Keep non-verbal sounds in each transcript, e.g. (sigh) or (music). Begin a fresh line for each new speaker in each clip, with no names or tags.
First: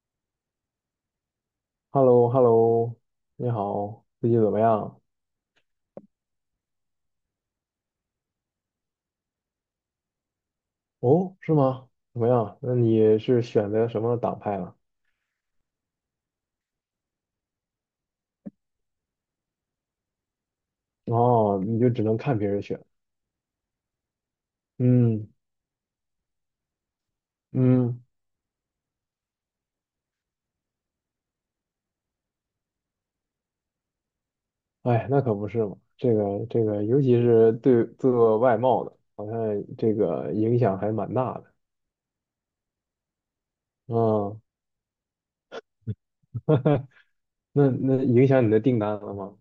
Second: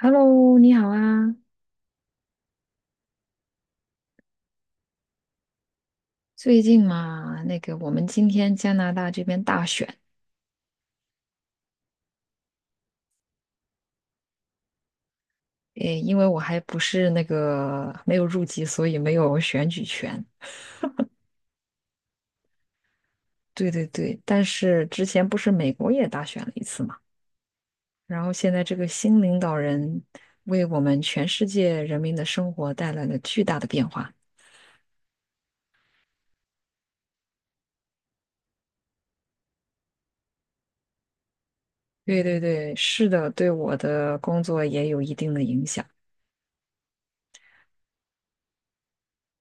Hello，你好啊！
h e l l o h e l l o 你好，最近怎么样？
最近嘛，那个我们今天加拿大这边大选，
哦，是吗？怎么样？那你是选择什么党派了？
诶，因为我还不是那个没有入籍，所以没有选举权。
哦，你就只能看别人选。
对对对，但是之前
嗯
不是美国也大选了一次嘛，
嗯，
然后现在这个新领导人为我们全世界人民的生活带来了巨大的变化。
哎，那可不是嘛。这个，尤其是对做外贸的，好像这个影响还蛮大的。
对对对，是的，对我的
嗯，
工作也有一定的影响，
(laughs) 那影响你的订单了吗？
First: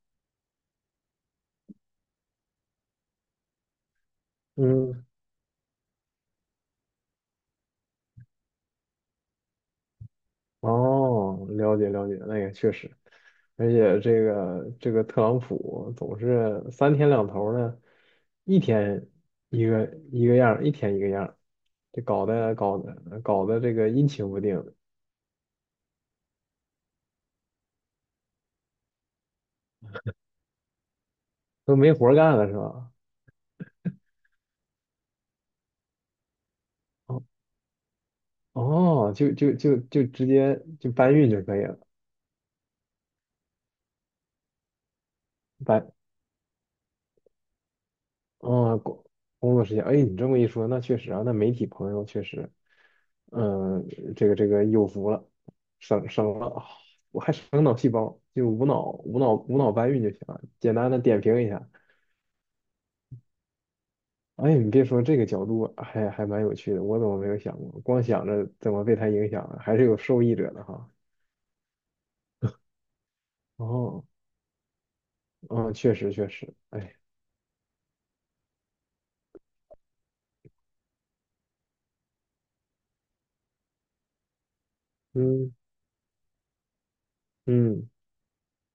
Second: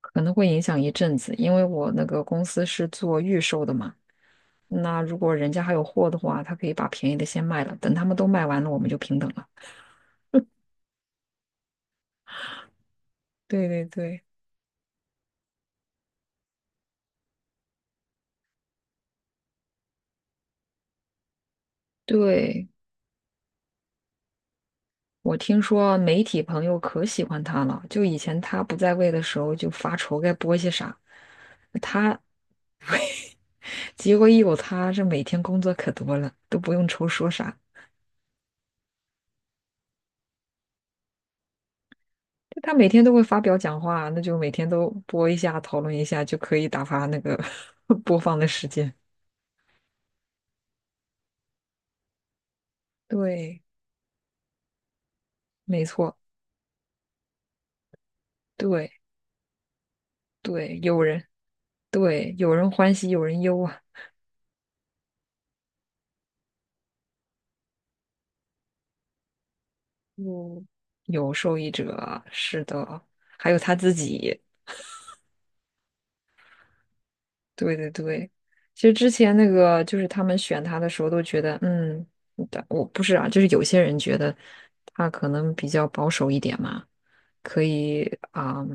可能会影响一阵子，因为我那个公司是做预售的嘛。那
嗯
如果人家还有货的话，他可以把便宜的先卖了，等他们都卖完了，我们就平等了。
哦，了解了解，那也确实，
对
而
对
且这
对，
个这个特朗普总是三天两头的，一天一个一天一个样儿，这搞得
对，
搞得搞得这个阴晴不定，
我听说媒体朋友可喜欢他了，就以前他不在位的时候就发愁该播些啥，
都没活儿
他
干了是吧？
结果一有他，这每天工作可多了，都不用愁
哦
说啥。
哦，就直接就搬运就可以了，
就他每天都会发表讲话，那就每天都播一下，讨
搬
论一下，就可以打发那个 (laughs) 播放的时
哦，
间。
工作时间，哎，你这么一说，那确实啊，那媒体朋友确实。
对
嗯，这个有福了，
没
省
错，
省了，啊，我还省脑细胞，就无脑
对
无脑无脑搬运就行了，简
对，
单的
有
点
人。
评一下。
对，有人欢喜有人忧啊，
哎，你别说这个角度还蛮有趣的，我怎么没有想过？光想着怎么被他影响了，还是有受益者的
嗯，
哈。
有受益者啊是的，还有他自
哦，
己。
嗯，确实确实，哎，
对对对，其实之前那个就是他们选他的时候都觉得，嗯，但我不是啊，就是有些人觉得他可
嗯
能比较保守一点嘛，可
嗯
以啊，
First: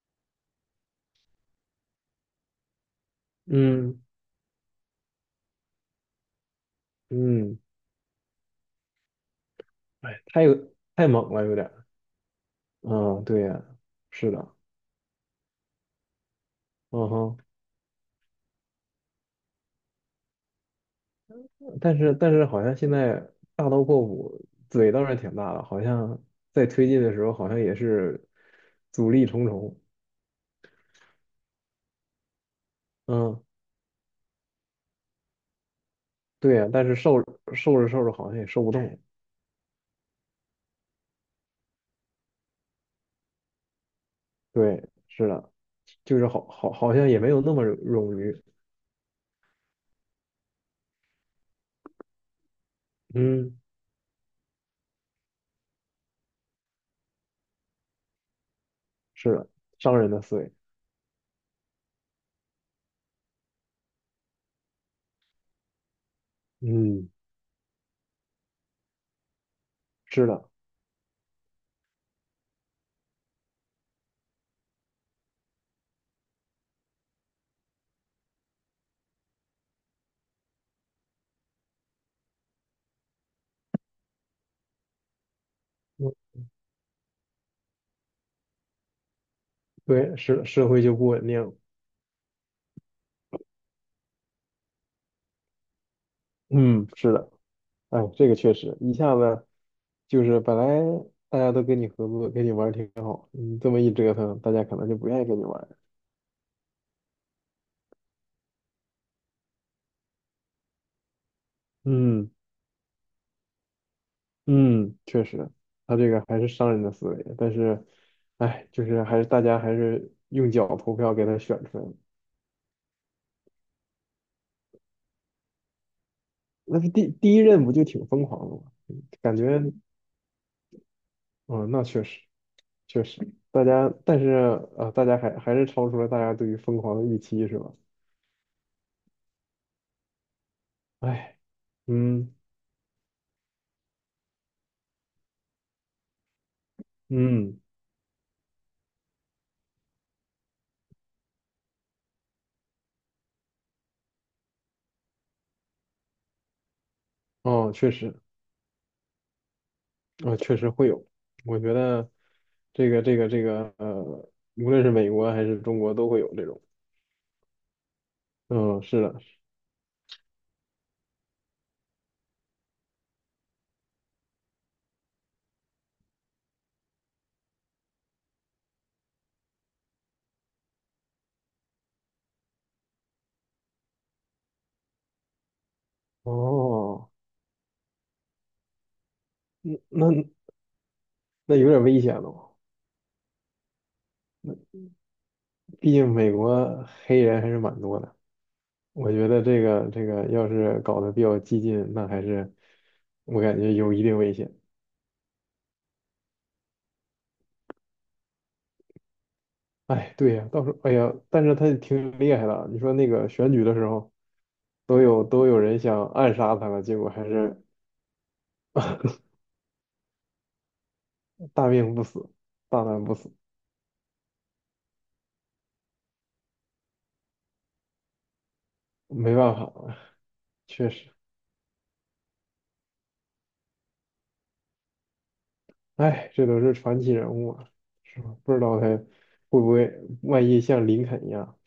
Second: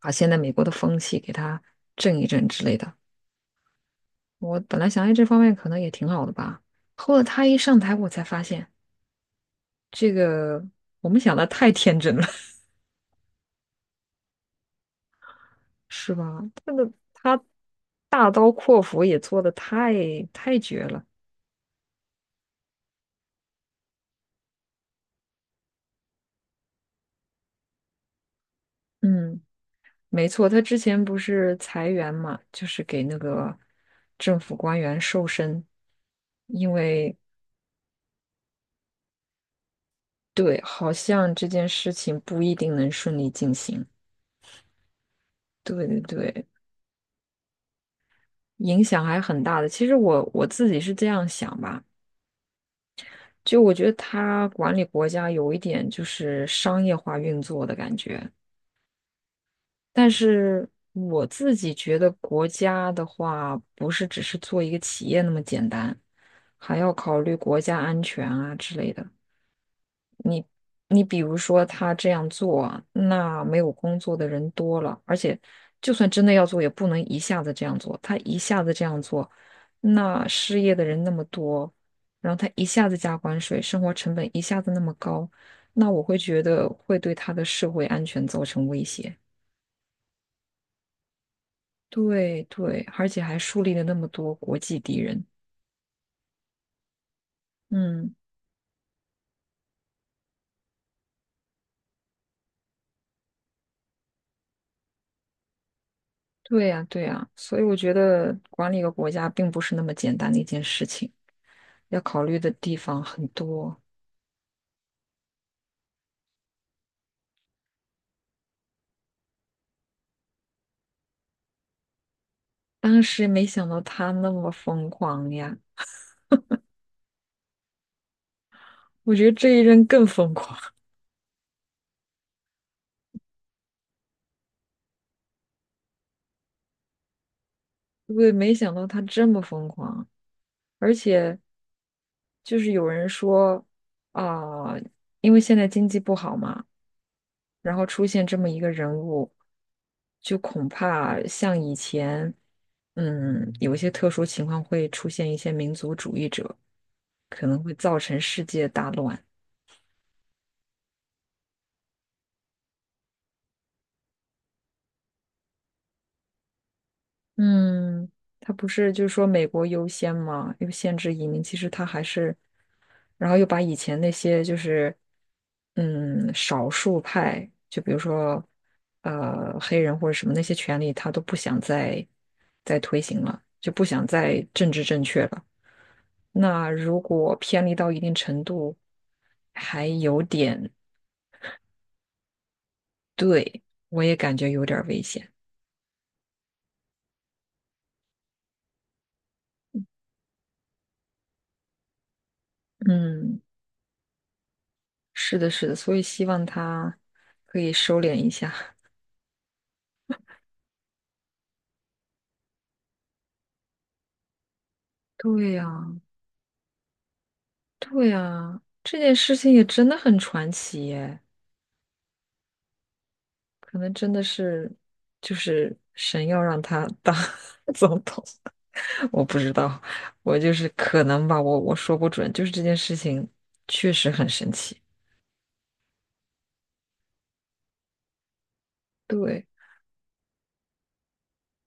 把现在美国的风气给他正一正之类的。
嗯
我本来想，哎，这方面可能也挺好的吧。后来他一
嗯，
上台，我才发现这
哎，
个我
太
们
猛
想
了，
的
有点
太
儿。
天真了。
嗯，对呀，是的，
是吧？这个
嗯哼。
他大刀阔斧也做的太绝了。
但是好像现在大刀阔斧，嘴倒是挺大的，好像在推进的时候好像也是阻力
嗯，
重重。
没错，他之前不是裁员嘛，就是给那
嗯，
个政府官员瘦身，
对呀，
因
但是
为
受着受着好像也受不动。
对，好像这件事情不一定能顺利进行。
对，是的，
对
就是
对对，
好像也没有那么冗余。
影响还很大的。其实我自己是这样想吧，
嗯，
就我觉得他管理国家有一点就是商业化运作的感觉。
是的，商
但
人的思维。
是我自己觉得，国家的话不是只是做一个企业那么简单，还要
嗯，
考虑国家安全啊之类的。
是
你
的，
你比如说，他这样做啊，那没有工作的人多了，而且就算真的要做，也不能一下子这样做。他一下子这样做，那失业的人那么多，然后他一下子加关税，生活成本一下子那么高，那我
嗯
会觉得会对他的社会安全造成威胁。
对，社会就不稳定。
对对，而且还树立了那么多国际敌人。
嗯，是的。哎，
嗯，
这个确实一下子就是本来大家都跟你合作，跟你玩儿挺好，你这么一折腾，大家可能就不愿意跟你玩儿。
对呀对呀，所以我觉得管理一个国家并不是那么简单的一件事情，要考
嗯
虑的地方很多。
嗯，确实，他这个还是商人的思维，但是，哎，就是还是大家还是用脚投票给他选出来的。
当时没想到他那么疯狂呀，
那是第一任不就挺疯狂的吗？
我觉得
感
这一
觉，
任更疯狂。
嗯，那确实确实，大家还是超出了大家对于疯狂的预期，是吧？
(laughs) 对，没想到他这么疯狂，而
哎，
且
嗯
就是有人说啊、因为现在经济不好嘛。
嗯，
然后出现这么一个人物，就恐怕像以前，嗯，有一些特殊情况会出现一些民族主义者，可能
哦，
会
确
造
实。
成世界大乱。
啊，确实会有。我觉得这个，无论是美国还是中国都会有这种。
嗯，他不
嗯，
是
是
就是
的。
说美国优先嘛，又限制移民，其实他还是，然后又把以前那些就是，嗯，少数派，就比如说，黑人或者什么那些权利，他都不想再推行了，就不想再政治正确了。那如
哦，
果偏离到一定程度，
嗯
还
那
有点，
那有点危险了。
对，我也感觉有点儿危险。
毕竟美国黑人还是蛮多的。我觉得这个要是搞得比较激进，那还是
嗯，
我感觉有一定危险。
是的，是的，所以希望他可以收敛一下。(laughs)
哎，对呀，到时候哎呀，但是他也挺厉害的啊。你说那个选举的时候，都有都
对
有
呀，
人想暗杀他了，结果还是
对呀，这件事情也真的很传奇耶，
大命不死，大难不死。
可能真的是就是神要让他当 (laughs) 总统，(laughs) 我
没
不知
办法
道，
了，
我就是
确
可
实，
能吧，我说不准，就是这件事情确实很神奇。
哎，这都是传奇人物啊，是吧？不知道他
对。
会不会，万一像林肯一样，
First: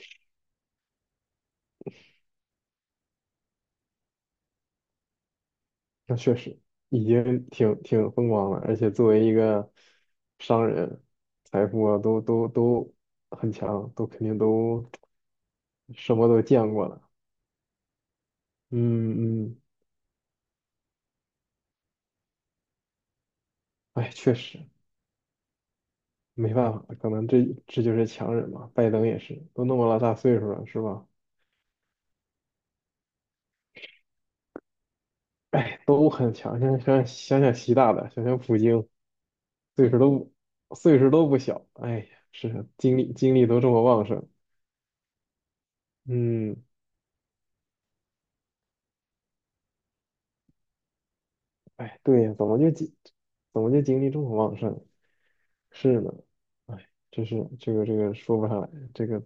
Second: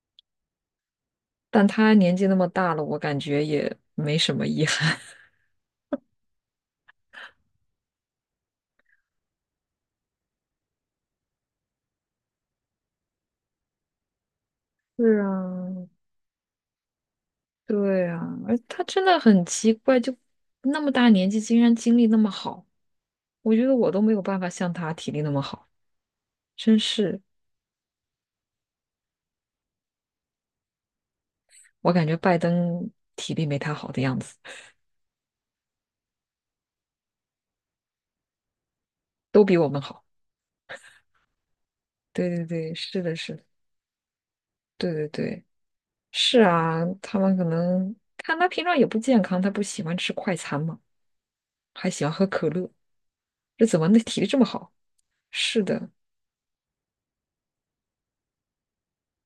但他年纪那么大了，我感觉也没什么遗憾。
那确实已经挺风光了，而且作为一个商人，财富啊都很强，都肯定都
(laughs) 是啊，
什么都见过了。
对啊，而他真的很
嗯嗯，
奇怪，就那么大年纪，竟然精力那么好，我觉得我都
哎，
没有
确
办法
实
像他体力那么好，
没办
真
法，可
是，
能这就是强人嘛。拜登也是，都那么老大岁数了，是吧？
我感觉拜登体力没他好的样子，
哎，都很强。想想习大大，想想普京，
都比我们
岁数
好。
都岁数都不小。哎呀，
对对
是
对，
精
是
力
的，
精
是的，
力都这么旺盛。
对对对，是
嗯，
啊，他们可能看他平常也不健康，他不喜欢吃快餐嘛，还
哎，
喜欢
对
喝
呀，
可乐，
怎
这
么
怎
就
么那
精力这
体力
么
这么
旺
好？
盛？
是的，
是呢，哎，真是这个说不上来，这个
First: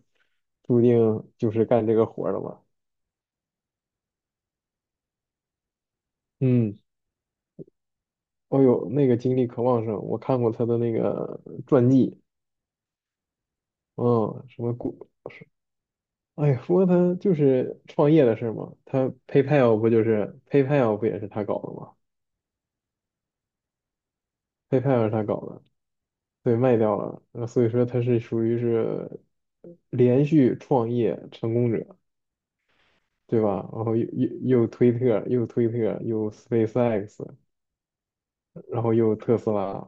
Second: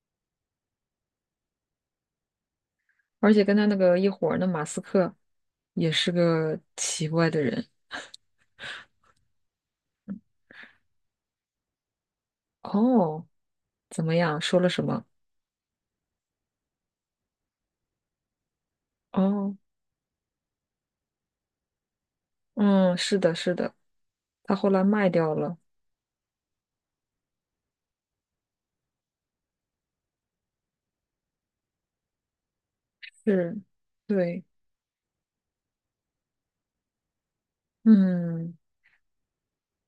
注定就是干这个活儿的吧。
而且跟他那个一伙儿的马斯克也是个
嗯，
奇怪的人。
哦呦，那个精力可旺盛，我看过他的那个传记，
哦，怎么样？
嗯，
说
什
了
么
什么？
古哎呀，不过他就是创业的事儿嘛，他
哦，
PayPal 不也是他搞的吗
嗯，是的，是的，他后来
？PayPal
卖
是他
掉
搞
了。
的，对，卖掉了，所以说他是属于是连续创业成功者，对
是，
吧？然后又又
对，
又推特，又推特，又 SpaceX,
嗯，
然后又特斯拉，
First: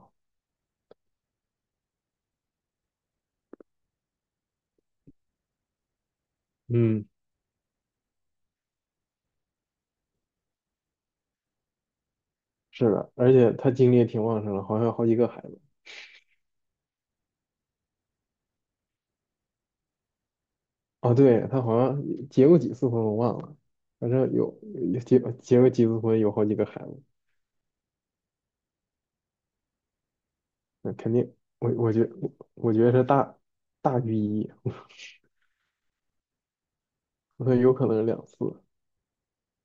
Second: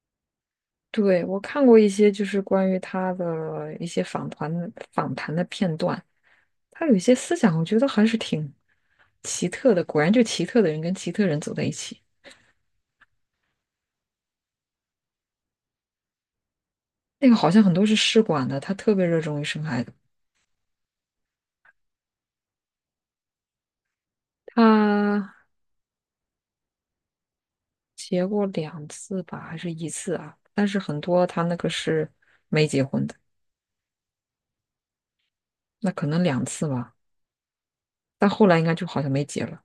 对，我看过一些就是关于他的一些访谈的片段，他有一
嗯，
些思想，我觉得还是挺奇特的。果然，就奇特的人跟奇特人走在一起。
是的，而且他精力也挺旺盛的，好像有好几个孩子。
那个好像很多是试管的，他特别热衷于生孩子。
哦，对，他好像结过几次婚，我忘了，反正有有结
他
结过几次婚，有好几个孩子。
结过两次吧，还是一次啊？但是
那
很
肯
多
定，
他那个
我我觉
是
我
没
我
结
觉得是
婚的，
大大于一，(laughs)
那可能两次吧。
我有可能是两
但
次。
后来应该就好像没结了。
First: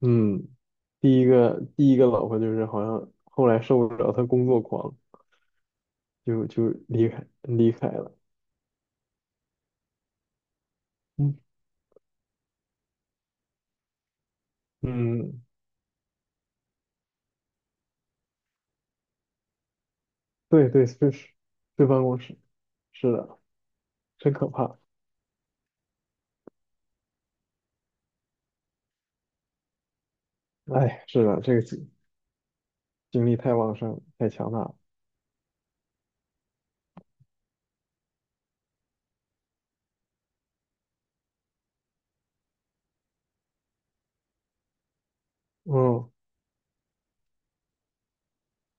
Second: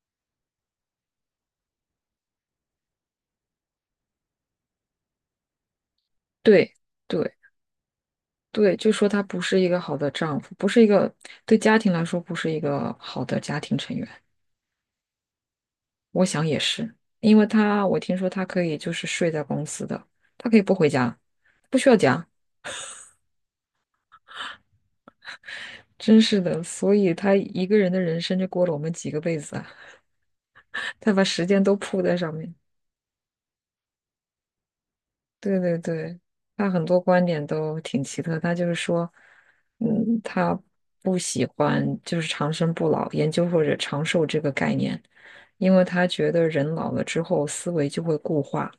嗯，第一个老婆就是好像后来受不了，她工作狂，就
对
离开
对
离开了。
对，就说他不是一个好的丈夫，不是一个
嗯
对家庭来说不是一个好的家庭成员。
嗯，
我想也是，因为他我听说他可以就是睡在公司的，他可以
对
不
对，
回
是
家，
是
不
是
需要
办公
家，
室，是的，真可怕。
真是的。所以他一个人的人生就过了我们几个辈子啊，(laughs)
哎，
他把
是的，
时
这
间
个
都
精
扑在上面。
精力太旺盛，太强大了。
对对对，他很多观点都挺奇特。他就是说，嗯，他不喜欢就是长生不老研究或者长寿这个概念，因为他
嗯
觉得人老了之后思维就会固化，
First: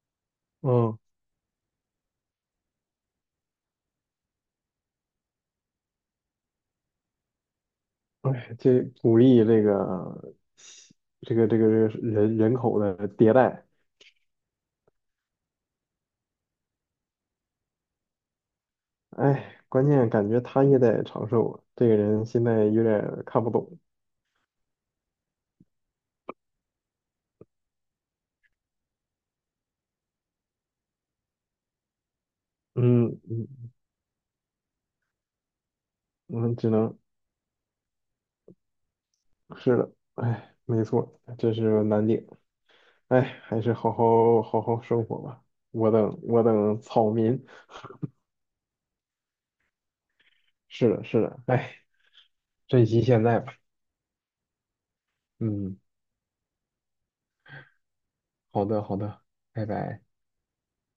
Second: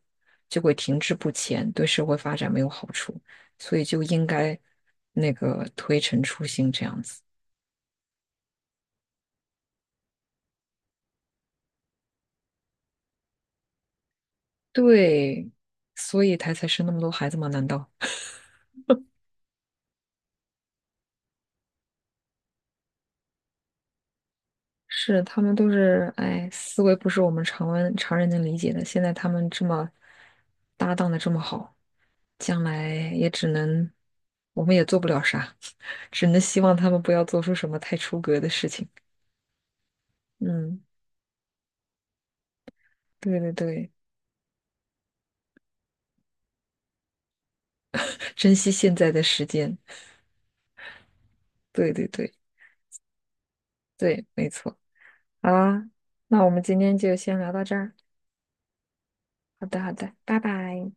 就会
嗯，
停滞不前，对社会发展没有好处，所以就应该那个推陈出新这样子。
哎，这鼓励这个人口的迭代。
对，所以他才生那么多孩子吗？难道？
哎，关键感觉他也得长寿啊，这个人现在有点儿看不懂。
是他们都是，哎，思维不是我们常人能理解的。现在他们这么搭档的这么好，将来
嗯
也
嗯，
只能，我们也做不了啥，(laughs) 只
我
能
们
希
只
望他
能
们不要做出什么太出格的事情。
是的，哎，
嗯，
没错，这是难点。哎，
对对
还是
对，
好好生活吧。我等草民。
珍惜现在的时间。
是的，是的，哎，
对对对
珍惜现在吧。
对，没错。好
嗯，
啦，那我们今天就先聊到这儿。
好的好的，
好
拜
的好
拜。
的，拜拜。